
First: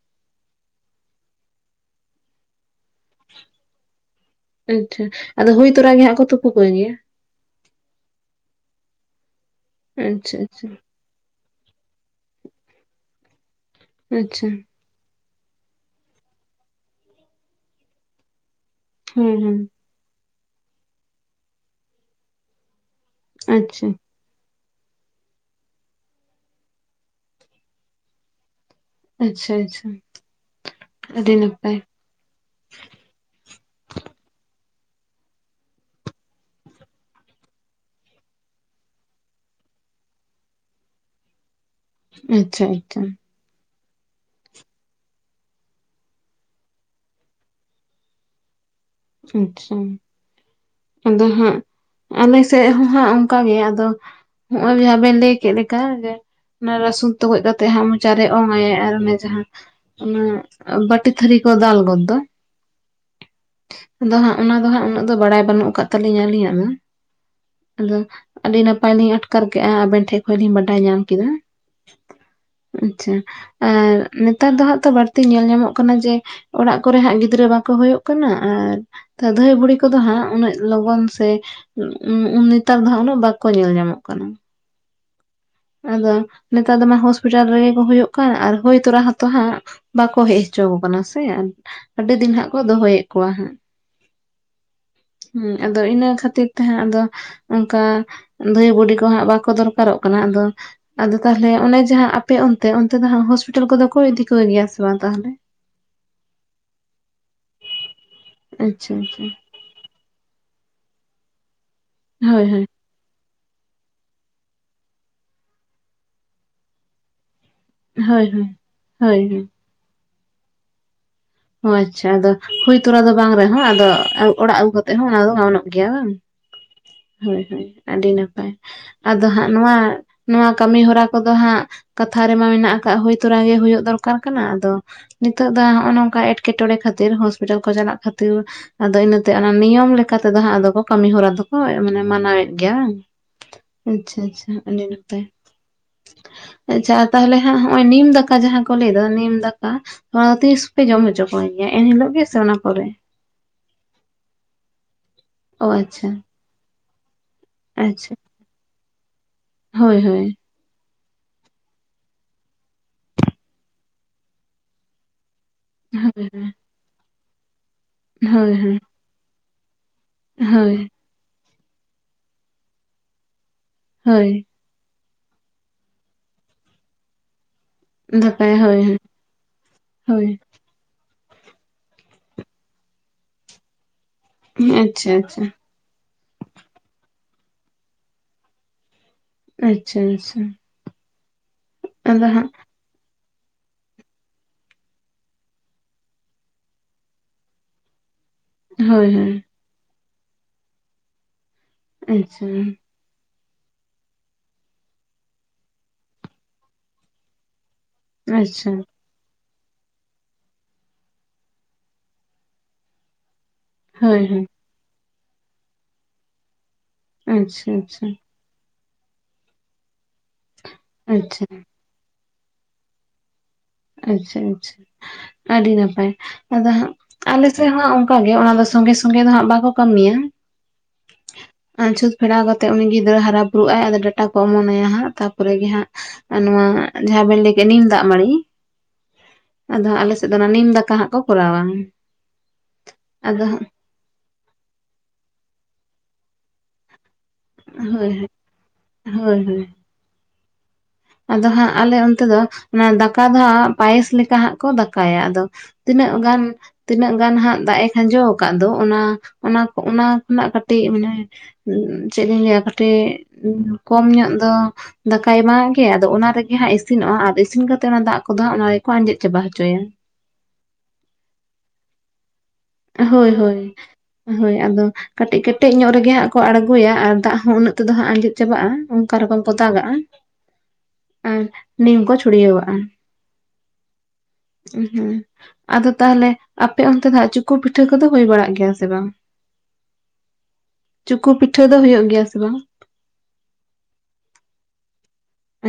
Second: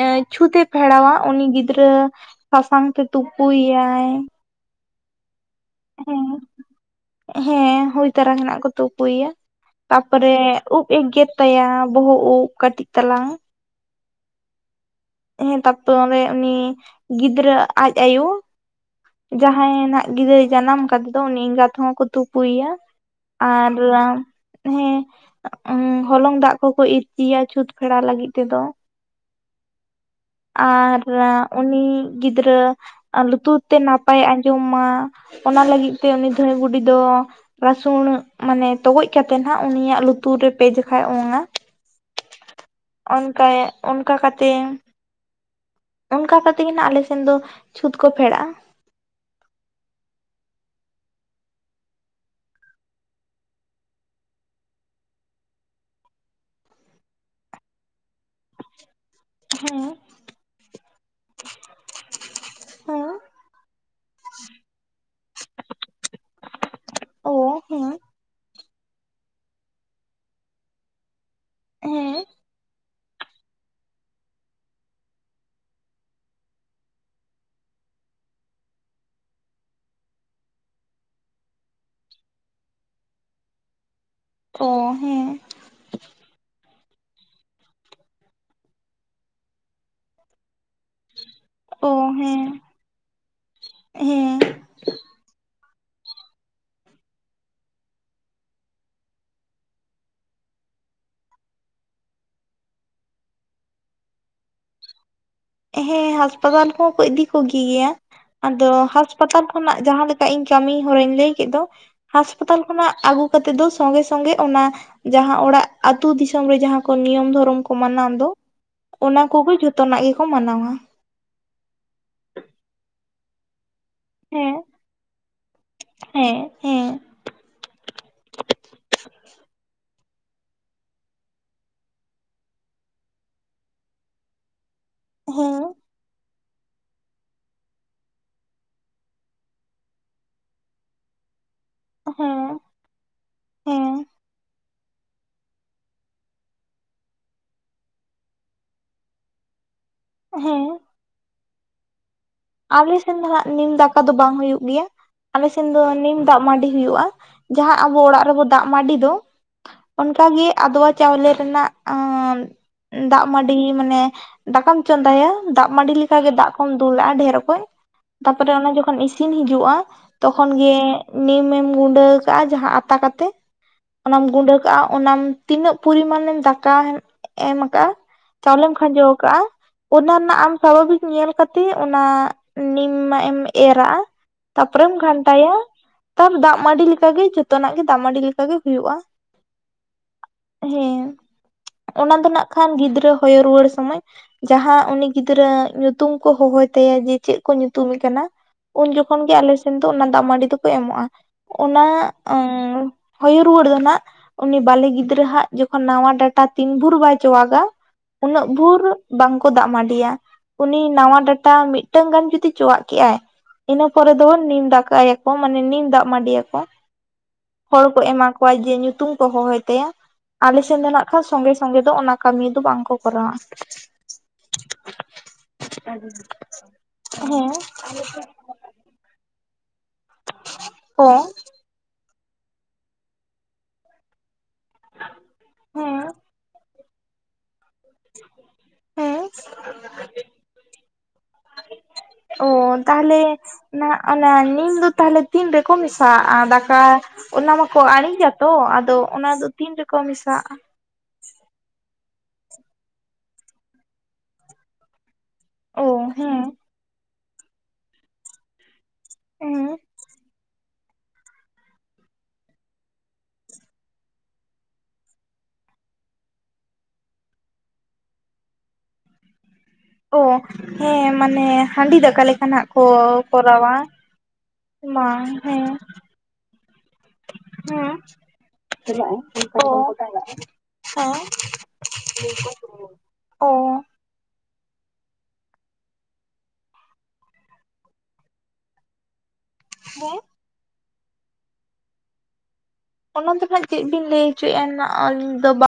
Speaker 1: ᱮ ᱪᱷᱩᱸᱛ ᱮ ᱯᱷᱮᱲᱟᱣᱟ ᱩᱱᱤ ᱜᱤᱫᱽᱨᱟᱹ ᱥᱟᱥᱟᱝ ᱛᱮ ᱛᱩᱯᱩᱭ ᱭᱟᱭ
Speaker 2: ᱟᱹᱭᱴᱷᱟᱹ ᱟᱫᱚ ᱦᱩᱭ ᱛᱚᱨᱟ ᱜᱮ ᱦᱟᱸᱜ ᱟᱠᱳ ᱛᱩᱠᱩ ᱠᱚ ᱜᱮᱭᱟ᱾
Speaker 1: ᱦᱮᱸ ᱦᱩᱭ ᱛᱟᱨᱟ ᱦᱮᱱᱟᱜ ᱠᱚ ᱛᱩᱯᱩᱭᱮᱭᱟ ᱛᱟᱯᱚᱨᱮ
Speaker 2: ᱟᱪᱪᱷᱟ ᱟᱪᱪᱷᱟ
Speaker 1: ᱜᱮᱛᱟᱭᱟ ᱵᱚᱦᱚᱜ ᱩᱵ ᱠᱟᱹᱴᱤᱡ ᱛᱟᱞᱟ
Speaker 2: ᱟᱪᱷᱟ
Speaker 1: ᱦᱮᱸ ᱛᱟᱯᱚᱨᱮ ᱩᱱᱤ ᱜᱤᱫᱽᱨᱟᱹ ᱟᱡ ᱟᱭᱳ
Speaker 2: ᱦᱩᱸ ᱦᱩᱸ
Speaker 1: ᱡᱟᱦᱟᱸᱭ ᱱᱟᱜ ᱜᱤᱫᱽᱨᱟᱹᱭ ᱡᱟᱱᱟᱢ ᱠᱟᱛᱮᱫ ᱫᱚ ᱩᱱᱤ ᱮᱸᱜᱟᱛ ᱦᱚᱸ ᱠᱚ ᱛᱩᱯᱩᱭᱮᱭᱟ ᱟᱨ
Speaker 2: ᱟᱪᱪᱷᱟ
Speaker 1: ᱦᱮᱸ ᱚᱦᱚᱝ ᱦᱚᱞᱚᱝ ᱫᱟᱜ ᱠᱚᱠᱚ ᱤᱨᱪᱤᱭᱟᱭ ᱪᱷᱩᱛ ᱯᱷᱮᱲᱟ ᱞᱟᱹᱜᱤᱫ ᱛᱮᱫᱚ
Speaker 2: ᱟᱪᱷᱟ ᱟᱪᱷᱟ
Speaker 1: ᱟᱨ ᱩᱱᱤ ᱜᱤᱫᱽᱨᱟᱹ ᱞᱩᱛᱩᱨ ᱛᱮ ᱱᱟᱯᱟᱭ ᱟᱸᱡᱚᱢ ᱢᱟ ᱚᱱᱟ ᱞᱟᱹᱜᱤᱫ ᱛᱮ ᱩᱱᱤ ᱫᱷᱟᱹᱭ ᱵᱩᱰᱷᱤ ᱫᱚ ᱨᱟᱹᱥᱩᱱ ᱢᱟᱱᱮ ᱛᱚᱜᱚᱡ ᱠᱟᱛᱮᱫ ᱱᱷᱟᱜ ᱩᱱᱤᱭᱟᱜ ᱞᱩᱛᱩᱨ ᱨᱮ ᱯᱮ ᱡᱮᱠᱷᱟᱭ ᱚᱝᱟ᱾
Speaker 2: ᱟᱪᱷᱟ
Speaker 1: ᱚᱱᱠᱟᱭ ᱚᱱᱠᱟ ᱠᱟᱛᱮ ᱚᱱᱠᱟ ᱠᱟᱛᱮᱜ ᱜᱮ ᱱᱟᱜ ᱟᱞᱮᱮᱥᱱ ᱫᱚ ᱪᱷᱩᱛ ᱠᱚ ᱯᱷᱮᱲᱟᱜᱼᱟ᱾
Speaker 2: ᱟᱪᱷᱟ ᱟᱫᱚ ᱦᱟᱸᱜ ᱟᱞᱮ ᱥᱮᱜ ᱦᱚᱸ ᱦᱟᱸᱜ ᱚᱱᱠᱟ ᱜᱮ ᱟᱫᱚ ᱦᱚᱸᱜᱼᱚᱸᱭ ᱡᱟᱦᱟᱸ ᱵᱮᱱ ᱞᱟᱹᱭ ᱠᱮᱫ ᱞᱮᱠᱟ ᱡᱮ ᱚᱱᱟ ᱨᱟᱹᱥᱩᱱ ᱛᱚᱜᱚᱡ ᱠᱟᱛᱮ ᱦᱟᱸᱜ ᱢᱚᱪᱟ ᱨᱮ ᱚᱝᱟᱭᱟᱭ ᱟᱨ ᱚᱱᱮ ᱡᱟᱦᱟᱸ
Speaker 1: ᱦᱮᱸ
Speaker 2: ᱚᱱᱮ ᱵᱟᱹᱴᱤ ᱛᱷᱟᱹᱨᱤ ᱠᱚ ᱫᱟᱞ ᱜᱚᱫ ᱫᱚ᱾
Speaker 1: ᱦᱮᱸ
Speaker 2: ᱟᱫᱚ ᱦᱟᱸᱜ ᱚᱱᱟ ᱫᱚ ᱦᱟᱸᱜ ᱩᱱᱟᱹᱜ ᱫᱚ ᱵᱟᱲᱟᱭ ᱵᱟᱹᱱᱩᱜ ᱠᱟᱜ ᱛᱟᱞᱤᱧᱟ ᱟᱹᱞᱤᱧᱟᱜ
Speaker 1: ᱚ
Speaker 2: *unintelligible*
Speaker 1: ᱦᱮᱸ
Speaker 2: ᱟᱫᱚ ᱟᱹᱰᱤ ᱱᱟᱯᱟᱭ ᱞᱤᱧ ᱟᱴᱠᱟᱨ ᱠᱮᱜᱼᱟ ᱟᱵᱮᱱ ᱴᱷᱮᱱ ᱠᱷᱚᱡ ᱞᱤᱧ ᱵᱟᱰᱟᱭ ᱧᱟᱢ ᱠᱮᱫᱟ᱾
Speaker 1: ᱦᱩᱸ
Speaker 2: ᱟᱪᱷᱟ ᱟᱨ ᱱᱮᱛᱟᱨ ᱫᱚ ᱦᱟᱸᱜ ᱛᱚ ᱵᱟᱹᱲᱛᱤ ᱧᱮᱞ ᱧᱟᱢᱚᱜ ᱠᱟᱱᱟ ᱡᱮ ᱚᱲᱟᱜ ᱠᱚᱨᱮ ᱦᱟᱸᱜ ᱜᱤᱫᱽᱨᱟᱹ ᱵᱟᱠᱚ ᱦᱚᱭᱳᱜ ᱠᱟᱱᱟ ᱟᱨ ᱫᱷᱟᱹᱭ ᱵᱩᱲᱦᱤ ᱠᱚᱫᱚ ᱦᱟᱸᱜ ᱞᱚᱜᱚᱱ ᱥᱮ ᱩᱢᱢ ᱱᱮᱛᱟᱨ ᱫᱚ ᱦᱟᱸᱜ ᱩᱱᱟᱹᱜ ᱵᱟᱠᱚ ᱧᱮᱞ ᱧᱟᱢᱚᱜ ᱠᱟᱱᱟ᱾
Speaker 1: ᱳ ᱦᱮᱸ
Speaker 2: ᱟᱫᱚ ᱱᱮᱛᱟᱨ ᱫᱚ ᱢᱟ ᱦᱚᱥᱯᱤᱴᱟᱞ ᱨᱮᱜᱮ ᱠᱚ ᱦᱩᱭᱳᱜ ᱠᱟᱱ ᱟᱨ ᱦᱩᱭ ᱛᱚᱨᱟ ᱦᱚᱸᱛᱚ ᱦᱟᱸᱜ ᱵᱟᱠᱚ ᱦᱮᱡ ᱦᱚᱪᱚᱣᱟᱠᱚ ᱠᱟᱱᱟ ᱥᱮ
Speaker 1: ᱚ
Speaker 2: ᱟᱹᱰᱤ ᱫᱤᱱ
Speaker 1: ᱦᱮᱸ
Speaker 2: ᱦᱟᱸᱜ ᱠᱚ ᱫᱚᱦᱚᱭᱮᱫ ᱠᱚᱣᱟ᱾
Speaker 1: ᱦᱮᱸ
Speaker 2: ᱦᱩᱸ ᱟᱫᱚ ᱤᱱᱟᱹ ᱠᱷᱟᱹᱛᱤᱨ ᱛᱮᱦᱟᱸᱜ ᱟᱫᱚ ᱚᱱᱠᱟ ᱫᱷᱟᱹᱭ ᱵᱩᱰᱤᱠᱚ ᱦᱟᱸᱜ ᱵᱟᱠᱚ ᱫᱚᱨᱠᱟᱨᱚᱜ ᱠᱟᱱᱟ ᱟᱫᱚ ᱟᱫᱚ ᱛᱟᱦᱚᱞᱮ ᱚᱱᱮ ᱡᱟᱦᱟᱸ ᱟᱯᱮ ᱚᱱᱛᱮ ᱚᱱᱛᱮ ᱫᱚ ᱦᱟᱸᱜ ᱦᱚᱥᱯᱤᱴᱟᱞ ᱠᱚᱫᱚ ᱠᱚᱭ ᱤᱫᱤ ᱠᱚ ᱜᱮᱭᱟ ᱥᱮ ᱵᱟᱝ ᱛᱟᱦᱚᱞᱮ
Speaker 1: ᱦᱮᱸ ᱦᱟᱸᱥᱯᱟᱛᱟᱞ ᱠᱚᱦᱚᱸ ᱠᱚ ᱤᱫᱤ ᱠᱚ ᱜᱮᱭᱟ ᱟᱫᱚ
Speaker 2: ᱟᱪᱪᱷᱟ ᱟᱪᱪᱷᱟ
Speaker 1: ᱦᱟᱸᱟᱥᱯᱟᱛᱟᱞ ᱠᱷᱚᱱᱟᱜ ᱡᱟᱦᱟᱸ ᱞᱮᱠᱟ ᱤᱧ ᱠᱟᱹᱢᱤ ᱦᱚᱨᱟᱹᱧ ᱞᱟᱹᱭ ᱠᱮᱫ ᱫᱚ
Speaker 2: ᱦᱳᱭ
Speaker 1: ᱦᱟᱸᱟᱥᱯᱟᱛᱟᱞ
Speaker 2: ᱦᱳᱭ
Speaker 1: ᱠᱷᱚᱱᱟᱜ ᱠᱟᱛᱮ ᱫᱚ ᱥᱚᱝᱜᱮ-ᱥᱚᱝᱜᱮ ᱚᱱᱟ ᱡᱟᱦᱟᱸ ᱚᱲᱟᱜ ᱟᱹᱛᱩ ᱫᱤᱥᱚᱢ ᱨᱮ ᱡᱟᱦᱟᱸ ᱠᱚ ᱱᱤᱭᱚᱢ ᱫᱷᱚᱨᱚᱢ ᱢᱟᱱᱟᱣ
Speaker 2: ᱦᱳᱭ
Speaker 1: ᱫᱚ
Speaker 2: ᱦᱳᱭ
Speaker 1: ᱚᱱᱟ
Speaker 2: ᱦᱳᱭ ᱦᱳᱭ
Speaker 1: ᱠᱚᱜᱮ ᱡᱚᱛᱚᱱᱟᱜ ᱜᱮᱠᱚ ᱢᱟᱱᱟᱣᱟ᱾
Speaker 2: ᱦᱳ ᱟᱪᱷᱟ ᱟᱫᱚ ᱦᱩᱭ ᱛᱚᱨᱟ ᱫᱚ ᱵᱟᱝ ᱨᱮᱦᱚᱸ ᱟᱫᱚ
Speaker 1: ᱦᱮᱸ
Speaker 2: ᱚᱲᱟᱜ ᱟᱹᱜᱩ ᱠᱟᱛᱮ ᱦᱚᱸ ᱚᱱᱟ ᱫᱚ ᱜᱟᱱᱚᱜ ᱜᱮᱭᱟ ᱵᱟᱝ
Speaker 1: ᱦᱮᱸ ᱦᱮᱸ
Speaker 2: ᱦᱳᱭ ᱦᱳᱭ ᱟᱹᱰᱤ ᱱᱟᱯᱟᱭ ᱟᱫᱚ ᱦᱟᱸᱜ ᱱᱚᱶᱟᱸ ᱱᱚᱶᱟᱸ ᱠᱟᱹᱢᱤ ᱦᱚᱨᱟ ᱠᱚᱫᱚ ᱦᱟᱸᱜ ᱠᱟᱛᱷᱟ ᱨᱮᱢᱟ ᱢᱮᱱᱟᱜ ᱠᱟᱜᱼᱟ ᱦᱩᱭ ᱛᱚᱨᱟ ᱜᱮ ᱦᱩᱭᱩᱜ ᱫᱚᱨᱠᱟᱨ ᱠᱟᱱᱟ ᱟᱫᱚ ᱱᱤᱛᱚᱜ
Speaker 1: ᱦᱮᱸ
Speaker 2: ᱫᱚ ᱦᱚᱸᱜᱼᱚᱸᱭ ᱚᱱᱠᱟ ᱮᱴᱠᱮᱴᱚᱬᱮ ᱠᱷᱟᱹᱛᱤᱨ ᱦᱚᱥᱯᱤᱴᱟᱞ ᱠᱚ ᱪᱟᱞᱟᱜ ᱠᱷᱟᱹᱛᱤᱨ ᱟᱫᱚ ᱤᱱᱟᱹᱛᱮ ᱚᱱᱟ ᱱᱤᱭᱚᱢ ᱞᱮᱠᱟ ᱞᱮᱠᱟᱛᱮ ᱫᱚ ᱦᱟᱸᱜ ᱟᱫᱚ ᱠᱚ ᱠᱟᱹᱢᱤ ᱦᱚᱨᱟ ᱦᱳᱭ ᱢᱟᱱᱮ ᱢᱟᱱᱟᱣᱮᱫ
Speaker 1: ᱦᱮᱸ
Speaker 2: ᱜᱮᱭᱟ
Speaker 1: ᱦᱮᱸ
Speaker 2: ᱟᱸᱪᱷᱟ ᱟᱪᱷᱟ ᱟᱹᱰᱤ ᱱᱟᱯᱟᱭ᱾ ᱟᱪᱪᱷᱟ ᱟᱨ ᱛᱟᱦᱞᱮ ᱦᱟᱸᱜ ᱱᱚᱜᱼᱚᱭ ᱱᱤᱢ ᱫᱟᱠᱟ ᱡᱟᱦᱟᱸ ᱠᱚ ᱞᱟᱹᱭ ᱫᱟ ᱱᱤᱢ ᱫᱟᱠᱟ ᱱᱚᱣᱟ
Speaker 1: ᱦᱮᱸ
Speaker 2: ᱛᱤᱥᱯᱮ ᱡᱚᱢ ᱦᱚᱪᱚ ᱠᱚᱜᱮ ᱜᱮᱭᱟ ᱮᱱ ᱦᱤᱞᱳᱜ ᱜᱮ ᱥᱮ ᱚᱱᱟ ᱯᱚᱨᱮ?
Speaker 1: ᱟᱞᱮ ᱥᱮᱱ ᱫᱚ ᱦᱟᱸᱜ ᱱᱤᱢ ᱫᱟᱠᱟ ᱫᱚ ᱵᱟᱝ ᱦᱩᱭᱩᱜ ᱜᱮᱭᱟ ᱟᱞᱮ
Speaker 2: ᱚ
Speaker 1: ᱥᱮᱱ ᱫᱚ
Speaker 2: ᱟᱪᱪᱷᱟ
Speaker 1: ᱱᱤᱢ ᱫᱟᱜ ᱢᱟᱸᱰᱤ ᱦᱩᱭᱩᱜᱼᱟ᱾ ᱡᱟᱦᱟᱸ ᱟᱵᱚ
Speaker 2: ᱟᱪᱪᱷᱟ
Speaker 1: ᱚᱲᱟᱜ ᱨᱮᱵᱚ ᱫᱟᱜ ᱢᱟᱺᱰᱤ ᱫᱚ
Speaker 2: ᱦᱳᱭ ᱦᱳᱭ
Speaker 1: ᱚᱱᱠᱟᱜᱮ ᱟᱫᱽᱣᱟ ᱪᱟᱣᱞᱮ ᱨᱮᱱᱟᱜ ᱫᱟᱜ ᱢᱟᱸᱰᱤ ᱢᱟᱱᱮ ᱫᱟᱠᱟᱢ ᱪᱚᱸᱫᱟᱭᱟ ᱫᱟᱜ ᱢᱟᱸᱰᱤ
Speaker 2: ᱦᱳᱭ
Speaker 1: ᱞᱮᱠᱟᱜᱮ ᱫᱟᱜ ᱠᱚᱢ ᱫᱩᱞᱟᱜᱼᱟ, ᱰᱷᱮᱨ ᱚᱠᱚᱡ
Speaker 2: ᱦᱳᱭ
Speaker 1: ᱛᱟᱯᱚᱨᱮ ᱚᱱᱟ
Speaker 2: ᱦᱳᱭ
Speaker 1: ᱡᱚᱠᱷᱚᱱ ᱤᱥᱤᱱ ᱦᱤᱡᱩᱜᱼᱟ, ᱛᱚᱠᱷᱚᱱ ᱜᱮ
Speaker 2: ᱦᱳᱭ
Speaker 1: ᱱᱤᱢ ᱮᱢ ᱜᱩᱸᱰᱟᱹ ᱠᱟᱜᱼᱟ ᱡᱟᱦᱟᱸ ᱟᱛᱟ ᱠᱟᱛᱮᱜ ᱚᱱᱟᱢ
Speaker 2: ᱦᱳᱭ
Speaker 1: ᱜᱩᱸᱰᱟᱹ ᱠᱟᱜᱼᱟ ᱚᱱᱟᱢ ᱛᱤᱱᱟᱹᱜ ᱯᱚᱨᱤᱢᱟᱱᱮᱢ ᱫᱟᱠᱟ ᱮᱢ ᱠᱟᱜᱼᱟ
Speaker 2: ᱫᱟᱠᱟᱭ
Speaker 1: ᱪᱟᱣᱞᱮᱢ
Speaker 2: ᱦᱳᱭ
Speaker 1: ᱠᱷᱟᱸᱡᱚ ᱠᱟᱜᱼᱟ ᱚᱱᱟ
Speaker 2: ᱦᱳᱭ
Speaker 1: ᱨᱮᱱᱟᱜ ᱟᱢ ᱥᱟᱵᱷᱟᱵᱤᱠ ᱧᱮᱞ ᱠᱟᱛᱮᱜ ᱚᱱᱟ ᱱᱤᱢᱟᱜ ᱮᱢ ᱮᱨᱟᱜᱼᱟ ᱛᱟᱯᱚᱨᱮᱢ
Speaker 2: ᱟᱪᱪᱷᱟ ᱟᱪᱪᱷᱟ
Speaker 1: ᱜᱷᱟᱱᱴᱟᱭᱟ ᱛᱟᱨᱯᱚᱨ ᱫᱟᱜ ᱢᱟᱸᱰᱤ ᱞᱮᱠᱟ ᱜᱮ ᱡᱚᱛᱚᱱᱟᱜ ᱜᱮ ᱫᱟᱜ ᱢᱟᱸᱰᱤ ᱞᱮᱠᱟ ᱜᱮ ᱦᱩᱭᱩᱜᱼᱟ᱾
Speaker 2: ᱟᱪᱪᱷᱟ ᱟᱪᱪᱷᱟ
Speaker 1: ᱦᱮᱸ ᱚᱱᱟ
Speaker 2: ᱟᱫᱚ
Speaker 1: ᱫᱚ ᱱᱟᱜ
Speaker 2: ᱦᱟᱸᱜ
Speaker 1: ᱠᱷᱟᱱ ᱜᱤᱫᱽᱨᱟᱹ ᱦᱳᱭ ᱨᱩᱣᱟᱹᱲ ᱥᱚᱢᱚᱭ ᱡᱟᱦᱟᱸ ᱩᱱᱤ ᱜᱤᱫᱽᱨᱟᱹ ᱧᱩᱛᱩᱢ ᱠᱚ ᱦᱚᱦᱚᱭ ᱛᱟᱭᱟ ᱪᱮᱫ ᱠᱚ ᱧᱩᱛᱩᱢᱮ ᱠᱟᱱᱟ ᱩᱱ
Speaker 2: ᱦᱳᱭ
Speaker 1: ᱡᱚᱠᱷᱚᱱ
Speaker 2: ᱦᱳᱭ
Speaker 1: ᱜᱮ ᱟᱞᱮ ᱥᱮᱱ ᱫᱚ ᱚᱱᱟ ᱫᱟᱜ ᱢᱟᱸᱰᱤ ᱫᱚᱠᱚ ᱮᱢᱚᱜᱼᱟ᱾ ᱚᱱᱟ
Speaker 2: ᱟᱪᱪᱷᱟ
Speaker 1: ᱦᱩᱭ ᱨᱩᱣᱟᱹᱲ ᱫᱚ ᱱᱟᱜ ᱩᱱᱤ ᱵᱟᱞᱮ ᱜᱤᱫᱽᱨᱟᱹ ᱦᱟᱸᱜ ᱡᱚᱠᱷᱚᱱ ᱱᱟᱣᱟ ᱰᱟᱴᱟ ᱛᱤᱱ ᱵᱷᱳᱨ ᱵᱟᱭ ᱪᱚᱣᱟᱜᱟ ᱩᱱᱟᱹᱜ
Speaker 2: ᱟᱪᱪᱷᱟ
Speaker 1: ᱵᱷᱳᱨ ᱵᱟᱝ ᱠᱚ ᱫᱟᱜ ᱢᱟᱸᱰᱤᱭᱟ ᱩᱱᱤ ᱱᱟᱣᱟ ᱰᱟᱴᱟ ᱢᱤᱫ ᱢᱤᱫᱴᱟᱝ ᱜᱟᱱ ᱡᱩᱫᱤ ᱪᱚᱣᱟᱜ ᱠᱮᱜᱼᱟᱭ ᱤᱱᱟᱹ ᱯᱚᱨᱮ
Speaker 2: ᱦᱳᱭ
Speaker 1: ᱫᱚ
Speaker 2: ᱦᱳᱭ
Speaker 1: ᱱᱤᱢ ᱫᱟᱠᱟᱭ ᱠᱚ ᱢᱟᱱᱮ ᱱᱤᱢ ᱫᱟᱜ ᱢᱟᱹᱰᱤᱭᱟᱠᱚ
Speaker 2: ᱟᱪᱪᱷᱟ
Speaker 1: ᱦᱚᱲ ᱠᱚ
Speaker 2: ᱟᱪᱪᱷᱟ
Speaker 1: ᱮᱢᱟ ᱠᱚ ᱠᱚᱣᱟ ᱡᱮ ᱧᱩᱛᱩᱢ ᱠᱚ ᱦᱚᱦᱚᱭ ᱛᱟᱭᱟ ᱟᱞᱮ ᱥᱮᱱ ᱫᱚ ᱱᱟᱜ ᱠᱷᱟᱱ
Speaker 2: ᱟᱪᱪᱷᱟ
Speaker 1: ᱥᱚᱸᱜᱮ ᱥᱚᱸᱜᱮ ᱫᱚ ᱚᱱᱟ ᱠᱟᱹᱢᱤ ᱫᱚ ᱵᱟᱝ ᱠᱚ ᱠᱚᱨᱟᱣᱟ᱾
Speaker 2: ᱟᱪᱪᱷᱟ ᱟᱪᱪᱷᱟ ᱟᱹᱰᱤ ᱱᱟᱯᱟᱭ ᱟᱫᱚ ᱦᱟᱸᱜ, ᱟᱞᱮ
Speaker 1: ᱦᱮᱸ
Speaker 2: ᱥᱮᱫ ᱦᱚᱸ ᱚᱱᱠᱟ ᱜᱮ ᱫᱚ ᱥᱚᱸᱜᱮ ᱥᱚᱸᱜᱮ ᱫᱚ ᱦᱟᱸᱜ ᱵᱟᱠᱚ ᱠᱟᱹᱢᱤᱭᱟ᱾
Speaker 1: *unintelligible*
Speaker 2: ᱟᱨ ᱪᱷᱩᱛ ᱯᱷᱮᱲᱟᱣ ᱠᱟᱛᱮ ᱩᱱᱤ ᱜᱤᱫᱽᱨᱟᱹ ᱦᱟᱨᱟ ᱵᱩᱨᱩᱜ ᱟᱭ ᱟᱫᱚ ᱴᱟ ᱠᱚ ᱚᱢᱚᱱᱭᱟ ᱦᱟᱸᱜ ᱛᱟᱯᱚᱨᱮ ᱜᱮ ᱦᱟᱸᱜ
Speaker 1: ᱦᱮᱸ
Speaker 2: ᱱᱚᱣᱟ ᱡᱟᱦᱟᱸ ᱵᱮᱱ ᱞᱟᱹᱭ ᱠᱮᱫ ᱱᱤᱢ ᱫᱟᱜ ᱢᱟᱹᱲᱤ
Speaker 1: ᱦᱮᱸ
Speaker 2: ᱟᱫᱚ ᱦᱟᱸᱜ ᱟᱞᱮ ᱥᱮᱫ ᱫᱚ ᱚᱱᱟ ᱱᱤᱢ ᱫᱟᱠᱟ ᱦᱟᱸᱜ ᱠᱚ ᱠᱚᱨᱟᱣᱟ᱾
Speaker 1: ᱚ ᱛᱟᱦᱚᱞᱮ
Speaker 2: ᱟᱫᱚ ᱦᱟᱸᱜ
Speaker 1: ᱱᱟ ᱚᱱᱟ ᱱᱤᱢ ᱫᱚ ᱛᱟᱦᱞᱮ ᱛᱤᱱ ᱨᱮᱠᱚ ᱢᱮᱥᱟᱣᱟᱜᱼᱟ ᱫᱟᱠᱟ ᱚᱱᱟ ᱢᱟᱠᱚ
Speaker 2: ᱦᱳᱭ
Speaker 1: ᱟᱲᱤᱡᱟ ᱛᱚ ᱟᱫᱚ ᱚᱱᱟ
Speaker 2: ᱦᱳᱭ
Speaker 1: ᱫᱚ
Speaker 2: ᱦᱳᱭ
Speaker 1: ᱛᱤᱱ ᱨᱮᱠᱚ ᱢᱮᱥᱟᱜᱼᱟ?
Speaker 2: ᱟᱫᱚ ᱦᱟᱸᱜ ᱟᱞᱮ ᱚᱱᱛᱮ ᱫᱚ ᱚᱱᱟ ᱫᱟᱠᱟ ᱫᱚ ᱦᱟᱸᱜ ᱯᱟᱭᱮᱥ ᱞᱮᱠᱟ ᱦᱟᱸᱜ ᱠᱚ ᱫᱟᱠᱟᱭᱟ
Speaker 1: ᱚ
Speaker 2: ᱛᱤᱱᱟᱹᱜ
Speaker 1: ᱦᱮᱸ
Speaker 2: ᱜᱟᱱ ᱛᱤᱱᱟᱹᱜ ᱜᱟᱱ ᱦᱟᱸᱜ ᱫᱟᱜ ᱮ ᱠᱷᱟᱸᱡᱚ ᱟᱠᱟᱫ ᱫᱚ ᱚᱱᱟ ᱚᱱᱟ
Speaker 1: ᱦᱮᱸ
Speaker 2: ᱚᱱᱟ ᱠᱷᱚᱱᱟᱜ ᱠᱟᱹᱴᱤᱡ ᱢᱟᱱᱮ ᱪᱮᱫ ᱤᱧ ᱞᱟᱹᱭᱟ ᱠᱟᱹᱴᱤᱡ ᱠᱚᱢ ᱧᱚᱜ ᱫᱚ ᱫᱟᱠᱟᱭ ᱮᱢᱟ ᱦᱮᱸ ᱟᱫᱚ ᱚᱱᱟ ᱨᱮᱜᱮ ᱦᱟᱸᱜ ᱤᱥᱤᱱᱚᱜᱼᱟ ᱟᱨ ᱤᱥᱤᱱ ᱠᱟᱛᱮ ᱚᱱᱟ ᱫᱟᱜ ᱠᱚᱫᱚ ᱦᱟᱸᱜ ᱚᱱᱟ ᱜᱮᱠᱚ ᱟᱸᱡᱮᱫ ᱪᱟᱵᱟ ᱦᱚᱪᱚᱭᱟ᱾
Speaker 1: ᱚ ᱦᱮᱸ ᱢᱟᱱᱮ ᱦᱟᱺᱰᱤ ᱫᱟᱠᱟ ᱞᱮᱠᱟᱱᱟᱜ ᱠᱚ
Speaker 2: ᱦᱳᱭ ᱦᱳᱭ
Speaker 1: ᱠᱚᱨᱟᱣᱟ᱾
Speaker 2: ᱦᱳᱭ ᱟᱫᱚ
Speaker 1: ᱵᱟᱝ
Speaker 2: ᱠᱟᱹᱴᱤᱡ
Speaker 1: ᱦᱮᱸ
Speaker 2: ᱠᱮᱴᱮᱡ ᱧᱚᱜ ᱨᱮᱜᱮ ᱦᱟᱸᱜ ᱠᱚ ᱟᱬᱜᱚᱭᱟ ᱟᱨ ᱫᱟᱜ ᱦᱚᱸ ᱩᱱᱟᱹᱜ ᱛᱮᱫᱚ ᱦᱟᱸᱜ
Speaker 1: ᱦᱮᱸ
Speaker 2: ᱟᱸᱡᱮᱫ ᱪᱟᱵᱟᱜᱼᱟ ᱚᱱᱠᱟ ᱨᱚᱠᱚᱢ ᱠᱚ ᱫᱟ
Speaker 1: ᱚ
Speaker 2: ᱜᱟ ᱟ
Speaker 1: ᱦᱮᱸ
Speaker 2: ᱟᱨ ᱱᱤᱢ ᱠᱚ ᱪᱷᱩᱲᱭᱟᱹᱣᱟᱜᱼᱟ᱾
Speaker 1: ᱚ
Speaker 2: ᱦᱩᱸ ᱟᱫᱚ ᱛᱟᱦᱞᱮ ᱟᱯᱮ ᱚᱱᱛᱮ ᱫᱚ ᱦᱟᱸᱜ ᱪᱩ ᱠᱩ ᱯᱤᱴᱷᱟᱹ ᱠᱚᱫᱚ ᱦᱩᱭ ᱵᱟᱲᱟᱜ ᱜᱮᱭᱟ ᱥᱮ ᱵᱟᱝ?
Speaker 1: ᱦᱮ
Speaker 2: ᱪᱩᱠᱩ ᱯᱤᱴᱷᱟᱹ ᱫᱚ ᱦᱩᱭᱩᱜ ᱜᱮᱭᱟ ᱥᱮ ᱵᱟᱝ?
Speaker 1: ᱚᱱᱟ ᱫᱚ ᱱᱟᱜ ᱪᱮᱫ ᱵᱤᱱ ᱞᱟᱹᱭ ᱦᱚᱪᱚᱭᱮᱫᱼᱟ ᱟᱞᱤᱧ ᱫᱚ ᱵᱟ